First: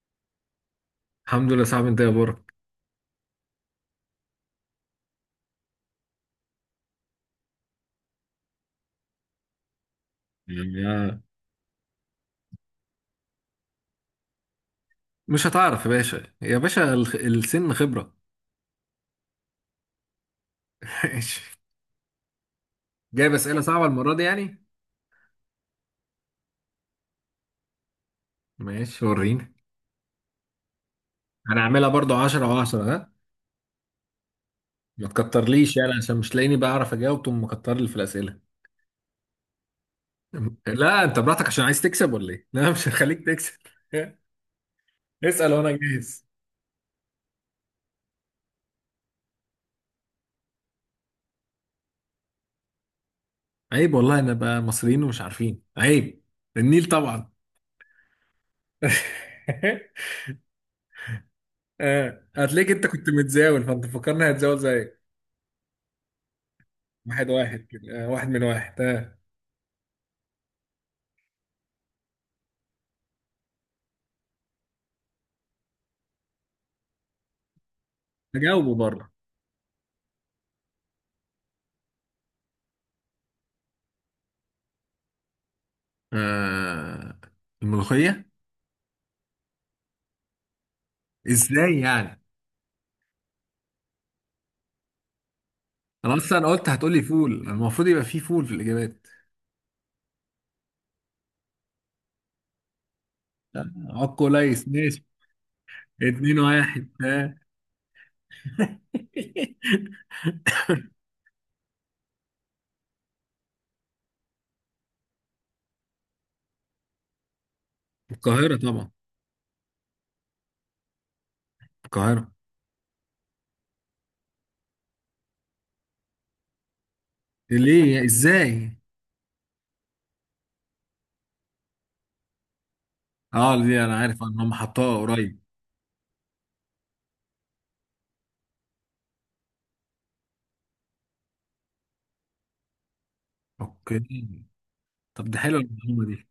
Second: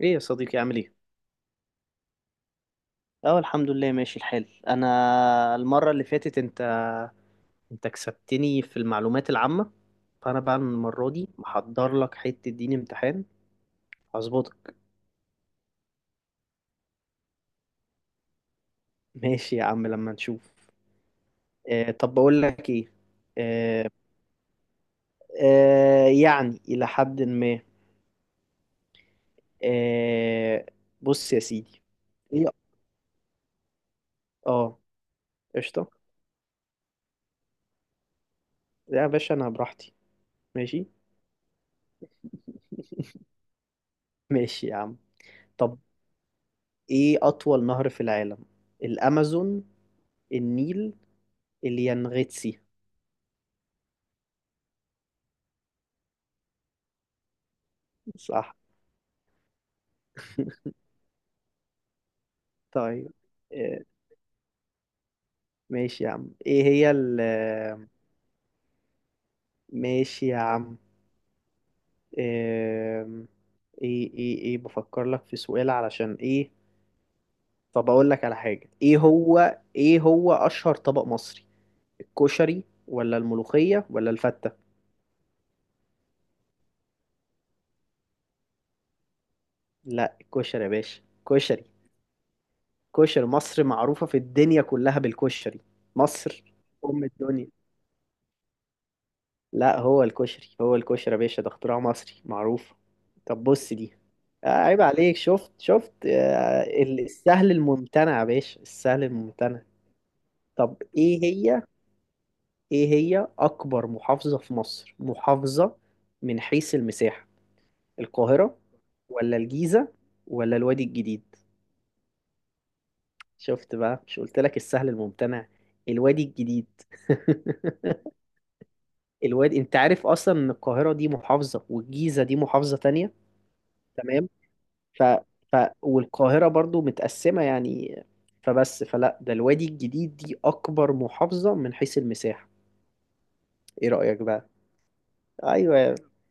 ايه يا صديقي عامل ايه؟ الحمد لله، صعب انت يا برك. اه، الحمد لله ماشي الحال. انا المرة اللي فاتت انت كسبتني في المعلومات العامة، فانا بقى المرة يعني دي محضر لك حتة دين امتحان. هظبطك. مش هتعرف يا باشا يا باشا، السن خبرة. ماشي يا عم لما نشوف. ماشي. طب بقول لك ايه. جايب اسئلة صعبة آه المرة دي يعني. يعني الى حد ما. ماشي وريني. آه بص يا سيدي. هنعملها برضو ايه. 10 و10، ها؟ اه. ما تكترليش قشطة. يعني عشان مش لاقيني بعرف اجاوب تقوم مكتر لي في الاسئلة. لا يا باشا انا براحتي. ماشي. لا انت براحتك، عشان عايز تكسب ولا ايه؟ لا، مش هخليك تكسب. ماشي يا عم. اسأل وانا طب، جاهز. ايه اطول نهر في العالم؟ الامازون، النيل، اليانغيتسي؟ عيب والله، انا بقى مصريين ومش عارفين، عيب. النيل طبعا. صح. اه هتلاقيك، انت كنت طيب. متزاول آه، فانت فكرني هتزاول زيك. ماشي يا عم. ايه هي ال واحد واحد كده، واحد من واحد. ماشي يا عم. آم، ايه بفكر لك في سؤال علشان ايه. طب اقول لك على حاجة. هجاوبه ايه برضه. هو ايه هو اشهر طبق مصري؟ الكشري ولا الملوخية ولا الفتة؟ آه، الملوخية. لا الكشري يا باشا. كشري. ازاي يعني؟ كشري، مصر معروفة في الدنيا كلها بالكشري. انا مصر اصلا قلت هتقولي أم فول، الدنيا. المفروض يبقى فيه فول في الاجابات. لا، هو الكشري. هو الكشري يا باشا، ده اختراع مصري معروف. طب بص دي. اه كويس، عيب ماشي. عليك. شفت اتنين واحد، ها. السهل الممتنع يا باشا، السهل الممتنع. طب ايه هي. ايه هي اكبر محافظة في مصر؟ محافظة من حيث المساحة. القاهرة القاهرة طبعا. ولا الجيزة ولا الوادي الجديد؟ القاهرة. شفت بقى؟ مش قلت لك السهل الممتنع؟ الوادي الجديد. ليه؟ ازاي؟ الوادي. انت عارف اصلا ان القاهرة دي محافظة والجيزة دي محافظة تانية؟ اه دي انا عارف تمام. ان هم حطوها ف... قريب. ف... والقاهرة برضو متقسمة يعني. فبس فلا ده الوادي الجديد دي أكبر محافظة من حيث المساحة. إيه اوكي. رأيك بقى؟ طب ده حلوة أيوة. المعلومة دي.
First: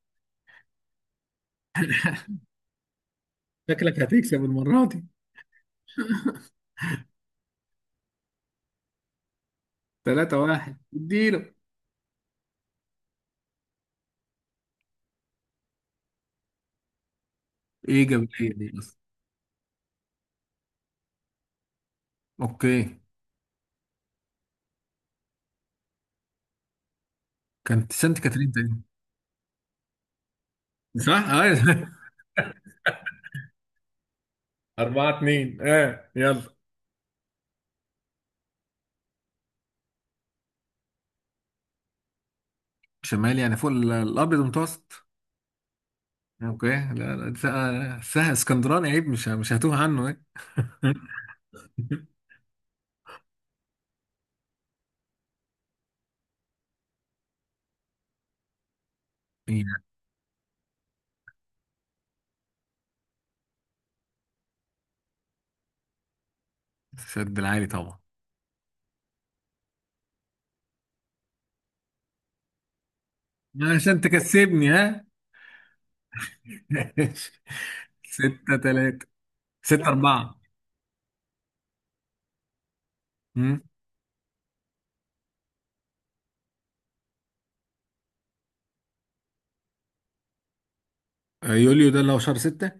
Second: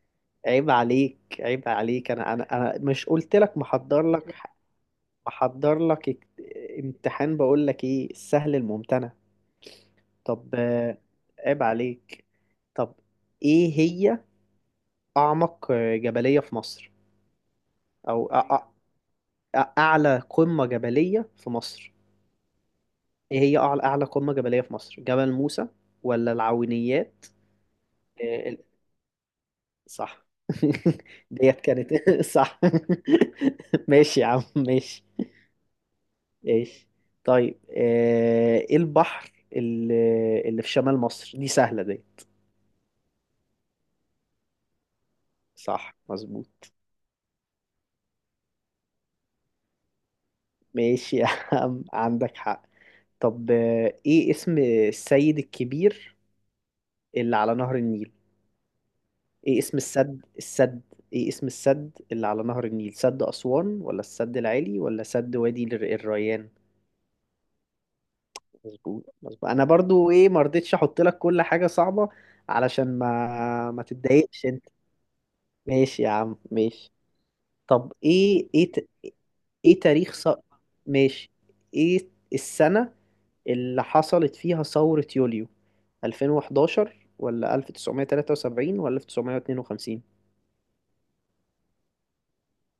عيب عليك، عيب عليك. أنا مش قلت لك شكلك محضر لك؟ هتكسب المرة دي. محضر لك امتحان. بقول لك إيه، السهل الممتنع. تلاتة طب واحد، اديله. عيب عليك. طب، إيه هي أعمق جبلية في مصر؟ ايه جاب أو ايه دي اصلا؟ أعلى قمة جبلية في مصر؟ اوكي. ايه هي اعلى قمة جبلية في مصر؟ جبل موسى ولا العوينيات؟ كانت سانت إيه كاترين ال- تاني. صح. صح؟ ايوه. ديت كانت صح. ماشي يا عم، ماشي. أربعة اتنين، اه يلا. ماشي. طيب ايه البحر اللي اللي في شمال مصر؟ دي سهلة دي. شمال يعني فوق الابيض المتوسط. صح، اوكي، مظبوط. لا لا، ده- سه اسكندراني، عيب، مش هتوه عنه، ايه. ماشي يا عم، عندك حق. طب ايه اسم السيد الكبير اللي على نهر النيل؟ ايه إيه. اسم السد؟ ايه اسم السد اللي على نهر النيل؟ سد أسوان ولا السد العالي ولا سد وادي الريان؟ سد العالي طبعا. مظبوط، مظبوط. انا برضو ايه، ما رضيتش احط لك كل حاجة صعبة، علشان ما عشان تتضايقش انت. تكسبني، ها. ماشي يا عم، ماشي. ماشي. طب ستة تلاتة. ايه ستة تاريخ أربعة. ماشي. ايه السنة أمم. اللي حصلت فيها ثورة يوليو؟ 2011 ولا 1973 ولا 1952؟ يوليو ده اللي هو شهر ستة.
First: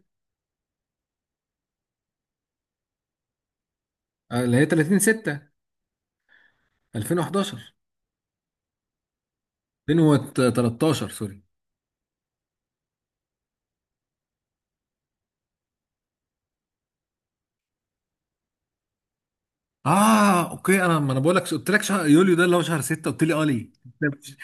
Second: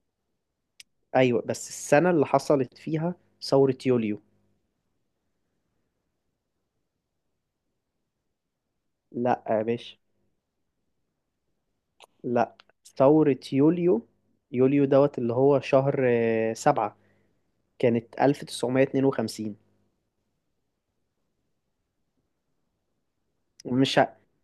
ايوه، بس السنة اللي حصلت فيها ثورة يوليو. اللي هي 30 ستة. 2011. لا يا باشا. 2013، سوري. لا، ثورة يوليو، يوليو دوت اللي هو شهر سبعة، كانت 1952. اه اوكي، انا، ما انا بقول لك، قلت لك شهر يوليو ده اللي هو شهر ستة، قلت لي اه ليه؟ مش ه...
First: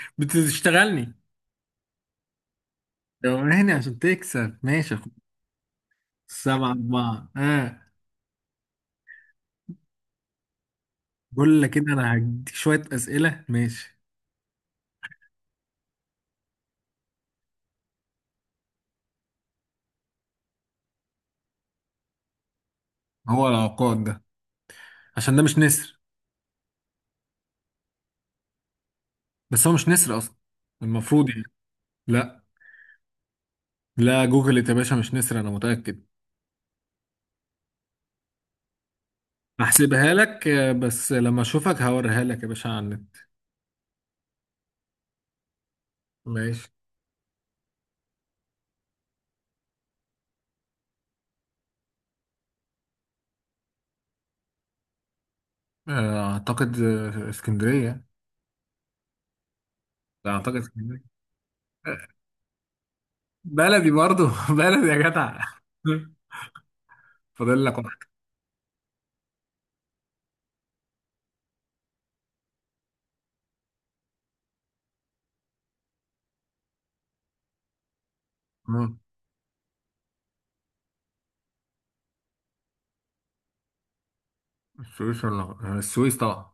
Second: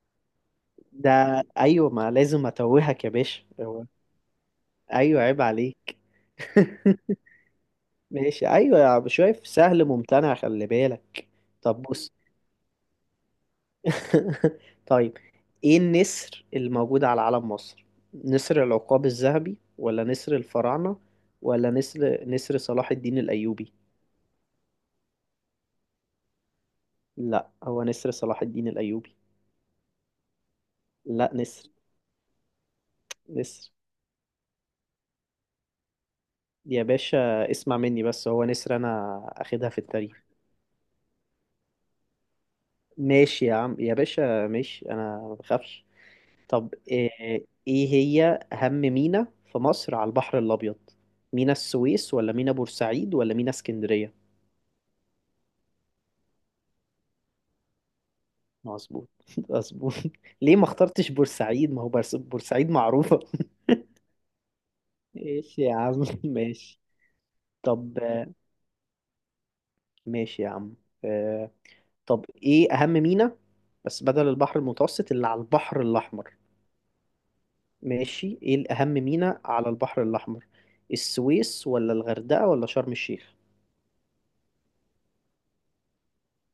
ده. بتشتغلني، أيوة، ما لازم أتوهك يا باشا. دواني عشان تكسب. ماشي يا أخويا. أيوة، عيب عليك. سبعة أربعة. ماشي، أيوة يا عم، شايف؟ سهل ممتنع، خلي بالك. بقول لك طب كده بص. أنا هديك شوية أسئلة، ماشي. طيب، إيه النسر الموجود على علم مصر؟ نسر العقاب الذهبي ولا نسر الفراعنة ولا نسر صلاح الدين هو الأيوبي؟ العقاد ده؟ عشان ده مش نسر. لا، هو نسر صلاح الدين الأيوبي. بس هو مش نسر أصلا، المفروض لا يعني. نسر، لا. نسر لا جوجل يا باشا، مش نسر، أنا متأكد. يا باشا، اسمع مني بس، هو نسر. أنا أخدها في هحسبها التاريخ. لك بس لما أشوفك هوريها لك يا باشا على النت. ماشي يا عم، يا باشا ماشي، أنا ما بخافش. ماشي. طب إيه, إيه هي أهم مينا في مصر على البحر الأبيض؟ مينا السويس ولا مينا بورسعيد ولا مينا اسكندرية؟ أعتقد، اسكندرية. مظبوط. مظبوط. لا أعتقد ليه ما اسكندرية. اخترتش بورسعيد؟ ما هو آه، بورسعيد معروفة. بلدي برضو. بلدي يا جدع. ماشي يا عم، ماشي. فاضل لك واحد. طب ماشي يا عم. آه، طب، ايه اهم ميناء، بس بدل البحر المتوسط، اللي على البحر الاحمر؟ ماشي، ايه الاهم آه، ميناء على البحر الاحمر؟ السويس ولا الغردقة ولا شرم الشيخ؟ السويس طبعا.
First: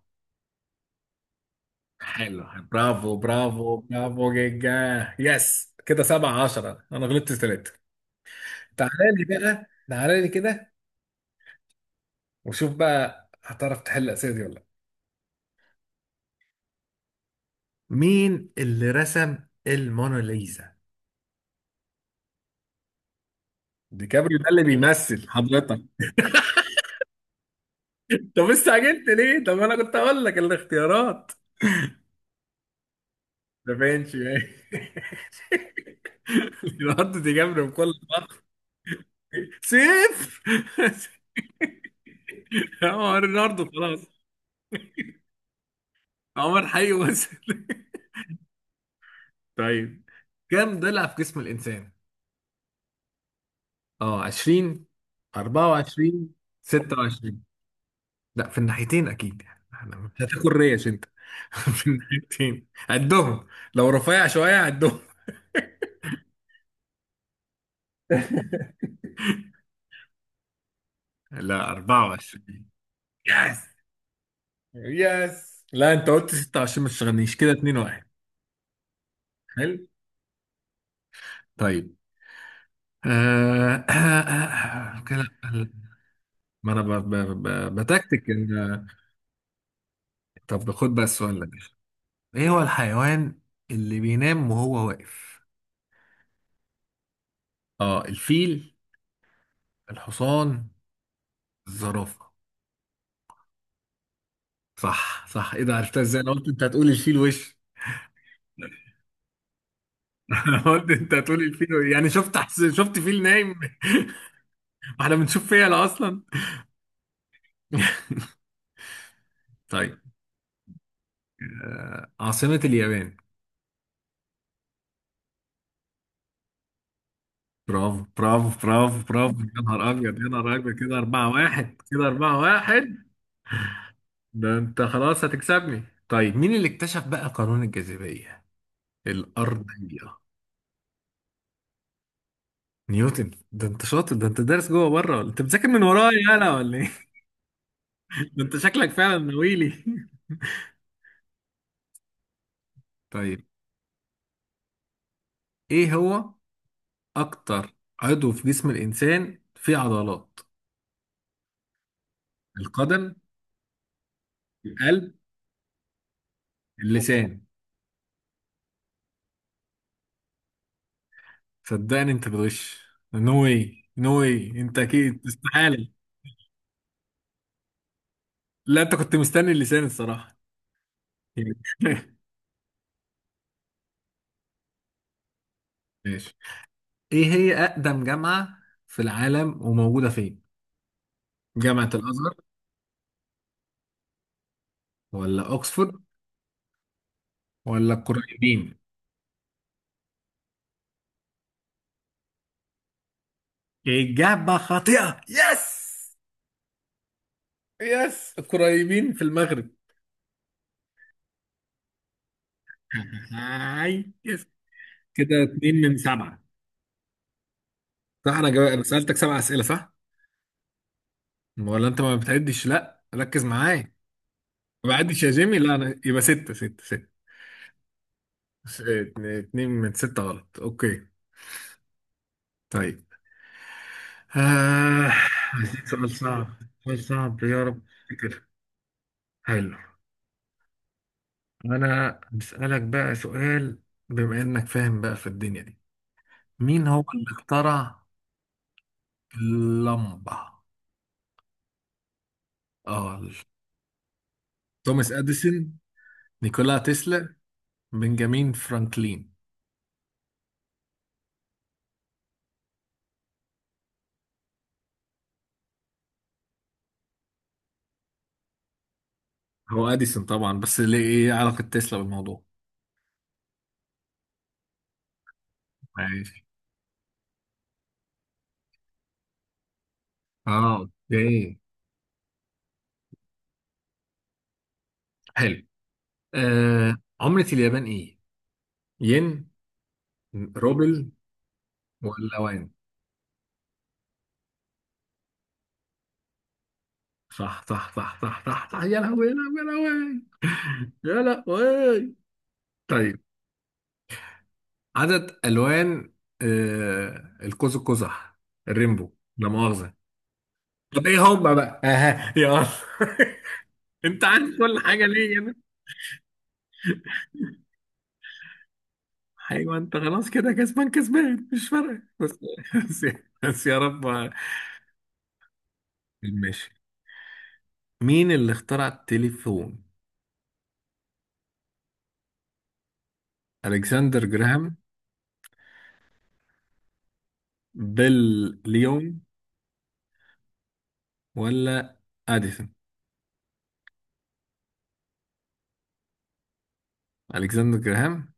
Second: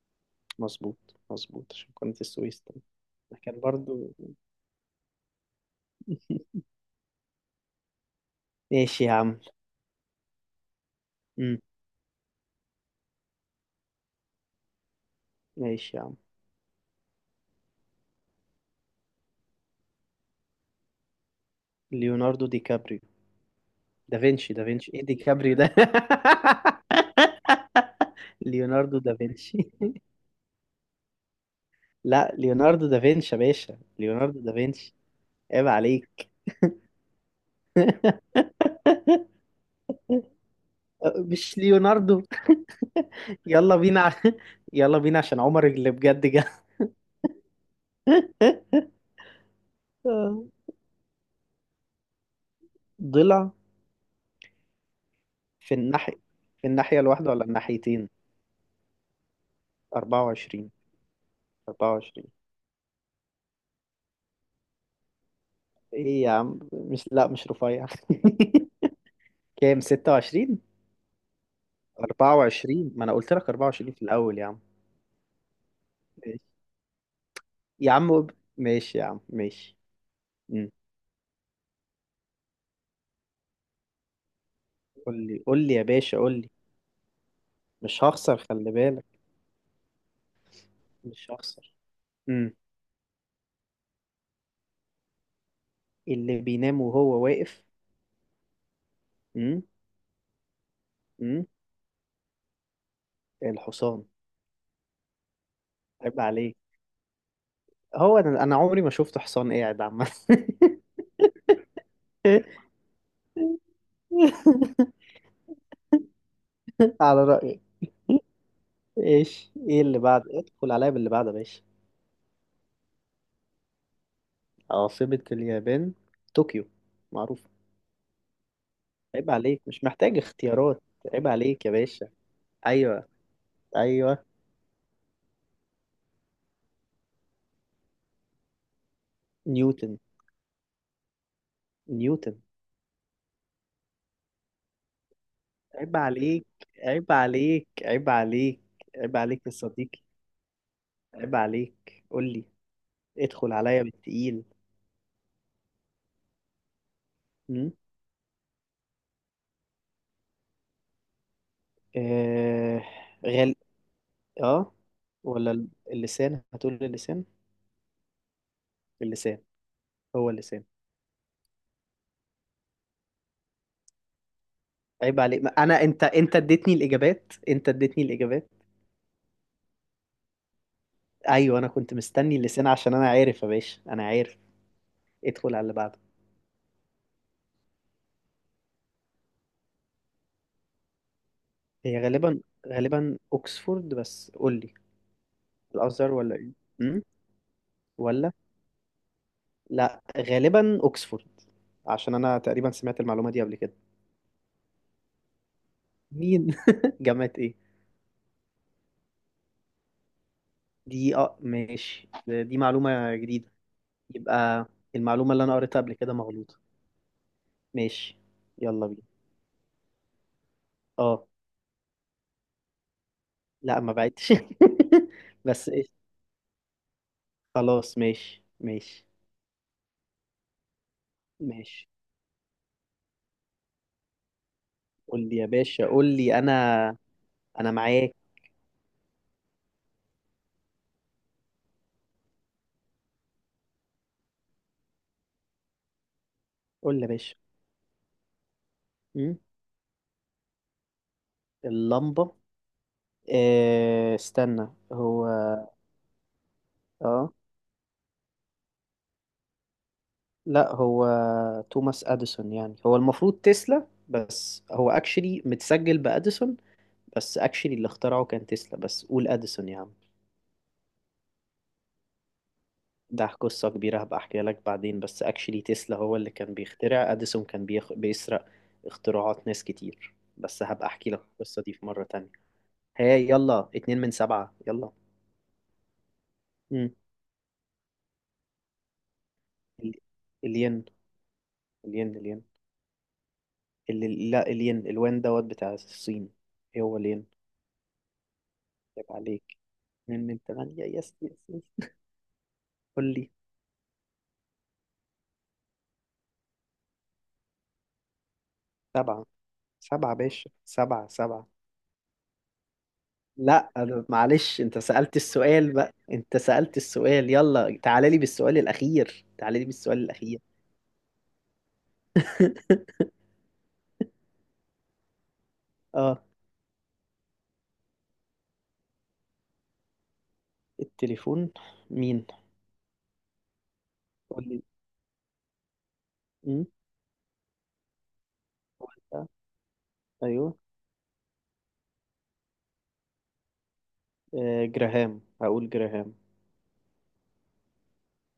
مظبوط، مظبوط. عشان كنت حلو. السويس طبعا. برافو ده كان برافو برضو. برافو جيجا. يس كده سبعة عشرة، انا غلطت ثلاثة. ماشي تعالى يا لي عم. بقى، تعالى لي كده. مم. وشوف بقى هتعرف تحل الأسئلة دي ولا لا. ماشي يا عم. مين اللي رسم الموناليزا؟ ليوناردو دي كابريو. ديكابريو ده دافنشي، اللي دافنشي. ايه دي بيمثل كابريو ده؟ حضرتك. طب ليوناردو استعجلت ليه؟ دافنشي. طب انا كنت اقول لك الاختيارات. لا، ليوناردو دافنشي يا ده باشا، فينشي ليوناردو يعني. دافنشي. عيب عليك. ليوناردو دي جابري، بكل فخر. صفر. مش ليوناردو. عمر ليوناردو يلا بينا خلاص. يلا بينا عشان عمر اللي بجد جه. عمر حي وصل. طيب، آه، كم ضلع في جسم الإنسان؟ ضلع. اه 20. في الناحية، 24. الواحدة 26. ولا الناحيتين؟ لا في الناحيتين أكيد يعني، احنا مش هتاكل 24. ريش أنت. في 24. الناحيتين عدهم. لو رفيع شوية عدهم. ايه يا عم، مش رفيع. كام، 26؟ لا 24. 24. ما انا قلت لك يس 24 في الاول يا عم. يس، لا أنت قلت ماشي 26، ما تشغلنيش كده. 2 يا 1. عم، ماشي يا عم، حلو. ماشي. امم. طيب، كده. قول لي يا باشا، قول لي. ما أنا ب- ب- ب- مش بتكتك هخسر، خلي إن- بالك. طب خد بقى مش السؤال ده. هخسر. ايه امم. هو الحيوان اللي بينام وهو واقف؟ اللي بينام وهو واقف. اه الفيل. امم. الحصان. امم. الزرافة. الحصان. صح صح، ايه ده عرفتها عيب ازاي؟ انا قلت عليك. انت هتقول الفيل وش. هو انا أنا عمري ما شفت حصان قاعد، عامة. انا قلت انت هتقول الفيل وش. يعني شفت فيل نايم؟ واحنا بنشوف فيل اصلا؟ على رأيك. ايه طيب، اللي بعد، ادخل عليا باللي بعد يا باشا. عاصمة اليابان. عاصمة اليابان، طوكيو، معروف. برافو برافو برافو عيب برافو، يا عليك، مش نهار ابيض محتاج يا نهار ابيض، اختيارات. كده عيب 4 عليك يا 1، كده باشا. 4 1. ايوه. ايوه. ده انت خلاص هتكسبني. طيب، مين اللي اكتشف بقى قانون الجاذبية الارض؟ نيوتن. نيوتن. نيوتن. ده انت شاطر، ده انت دارس جوه بره، ولا انت بتذاكر من عيب ورايا عليك. انا ولا ايه؟ عيب عليك عيب ده انت عليك شكلك فعلا عيب عليك يا ناويلي. صديقي. عيب عليك، قول لي. طيب، ادخل عليا بالتقيل. ايه هو م؟ اكتر عضو في جسم الانسان فيه عضلات؟ آه. القدم. غل. اه. القلب. ولا اللسان؟ هتقول اللسان. اللسان. اللسان. هو اللسان. صدقني انت بتغش. نو واي نو واي، انت عيب اكيد عليك. ما انا استحالة. انت اديتني الاجابات، انت اديتني الاجابات. لا انت كنت مستني اللسان، الصراحة. يعني. ايوه انا كنت مستني اللسان، عشان انا عارف يا باشا، انا عارف. ادخل على اللي بعده. ماشي. ايه هي اقدم جامعة في العالم وموجودة فين؟ جامعة هي الازهر، غالبا، غالبا اوكسفورد، بس قول لي، ولا اوكسفورد، الازهر ولا ايه؟ امم. ولا ولا. القرويين؟ لا، غالبا اوكسفورد، عشان انا تقريبا سمعت المعلومه دي قبل كده. إجابة خاطئة، يس. مين؟ جامعه ايه؟ يس، قريبين في المغرب. دي، اه ماشي، دي معلومه جديده. هاي يس. يبقى المعلومه كده اللي انا اتنين قريتها قبل من كده سبعة. مغلوطه. ماشي. صح انا جاوب. أنا يلا بينا. سألتك سبع اسئلة، صح؟ اه. ولا انت ما بتعدش؟ لا ركز لا معايا. ما بعدتش. ما بعدش يا جيمي، بس لا ايه، انا يبقى ستة ستة ستة. خلاص ماشي، ماشي. اتنين من ستة غلط، اوكي. ماشي. طيب آه. قول لي يا باشا، قول سؤال لي. صعب. انا سؤال صعب يا انا رب. معاك. كده. حلو. أنا بسألك بقى سؤال، بما انك فاهم بقى في الدنيا دي، مين قول لي هو يا اللي باشا. اخترع أمم، اللمبة؟ اللمبة. اه، إيه، استنى. توماس هو. اديسون. نيكولا اه. تسلا. بنجامين فرانكلين. لا، هو توماس اديسون. يعني، هو المفروض تسلا، بس هو اكشلي متسجل باديسون. بس اكشلي اللي اخترعه كان تسلا، بس قول اديسون يا هو عم. اديسون طبعا، بس ليه ايه علاقة تسلا بالموضوع؟ ده قصة كبيرة، هبقى احكيها لك بعدين. بس اكشلي تسلا هو اللي ماشي. كان بيخترع، اديسون كان بيسرق اختراعات ناس كتير. بس اه هبقى احكي لك اوكي. القصة دي في مرة تانية. هاي، يلا 2 من 7 يلا. حلو. مم. عملة اليابان ايه؟ ين. ال- الين. روبل. الين. ولا الين. وان. لا، الين. الوان دوت بتاع الصين. ايه هو الين. صح صح صح صح صح صح، يا عيب لهوي يا عليك. لهوي. يا لهوي. 2 من 8. يا يس، يس، يس. لهوي. قول طيب، لي. عدد الوان القوس القزح، الريمبو. سبعة. لا مؤاخذة. سبعة باشا، طب سبعة ايه سبعة هم بقى؟ اها يلا. لا أنا، انت عارف معلش، انت كل حاجه سألت ليه يعني؟ السؤال بقى، انت سألت السؤال. يلا تعالى لي بالسؤال الأخير، تعالى لي ايوه انت بالسؤال خلاص الأخير. كده كسبان كسبان، مش فارقه. بس. بس. بس يا رب. اه. ماشي، مين اللي اخترع التليفون؟ التليفون. مين؟ الكسندر قول لي. جراهام. امم. بيل. قول ليون. لي. ايوه. ولا اديسون. آه، جراهام، هقول جراهام. الكسندر جراهام.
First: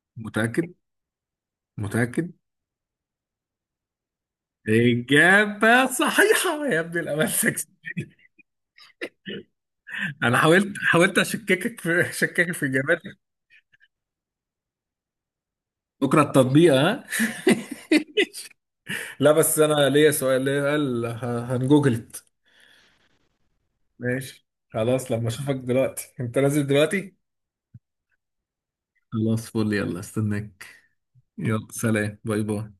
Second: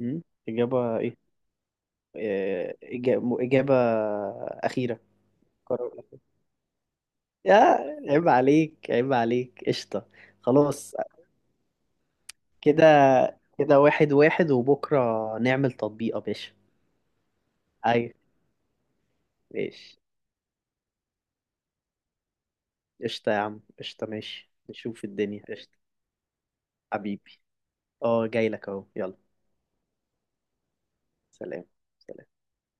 امم. متاكد؟ إجابة ايه؟ متاكد. آه، إجابة, إجابة أخيرة. اجابه قرار أخير. صحيحه، يا ابن الامل، يا، سكس. عيب عليك، عيب عليك. قشطة. انا حاولت خلاص حاولت اشككك في كده، اجاباتك. كده واحد واحد، وبكرة نعمل تطبيق يا بكره باشا. التطبيق، ها. ايوه. لا بس انا ماشي. ليا سؤال، ليا قال هنجوجلت. قشطة يا عم، قشطة. ماشي ماشي، نشوف خلاص، لما الدنيا. اشوفك قشطة. دلوقتي، انت نازل دلوقتي. حبيبي. اه جاي لك اهو، يلا. خلاص فل، يلا استناك. يلا سلام. سلام، باي باي.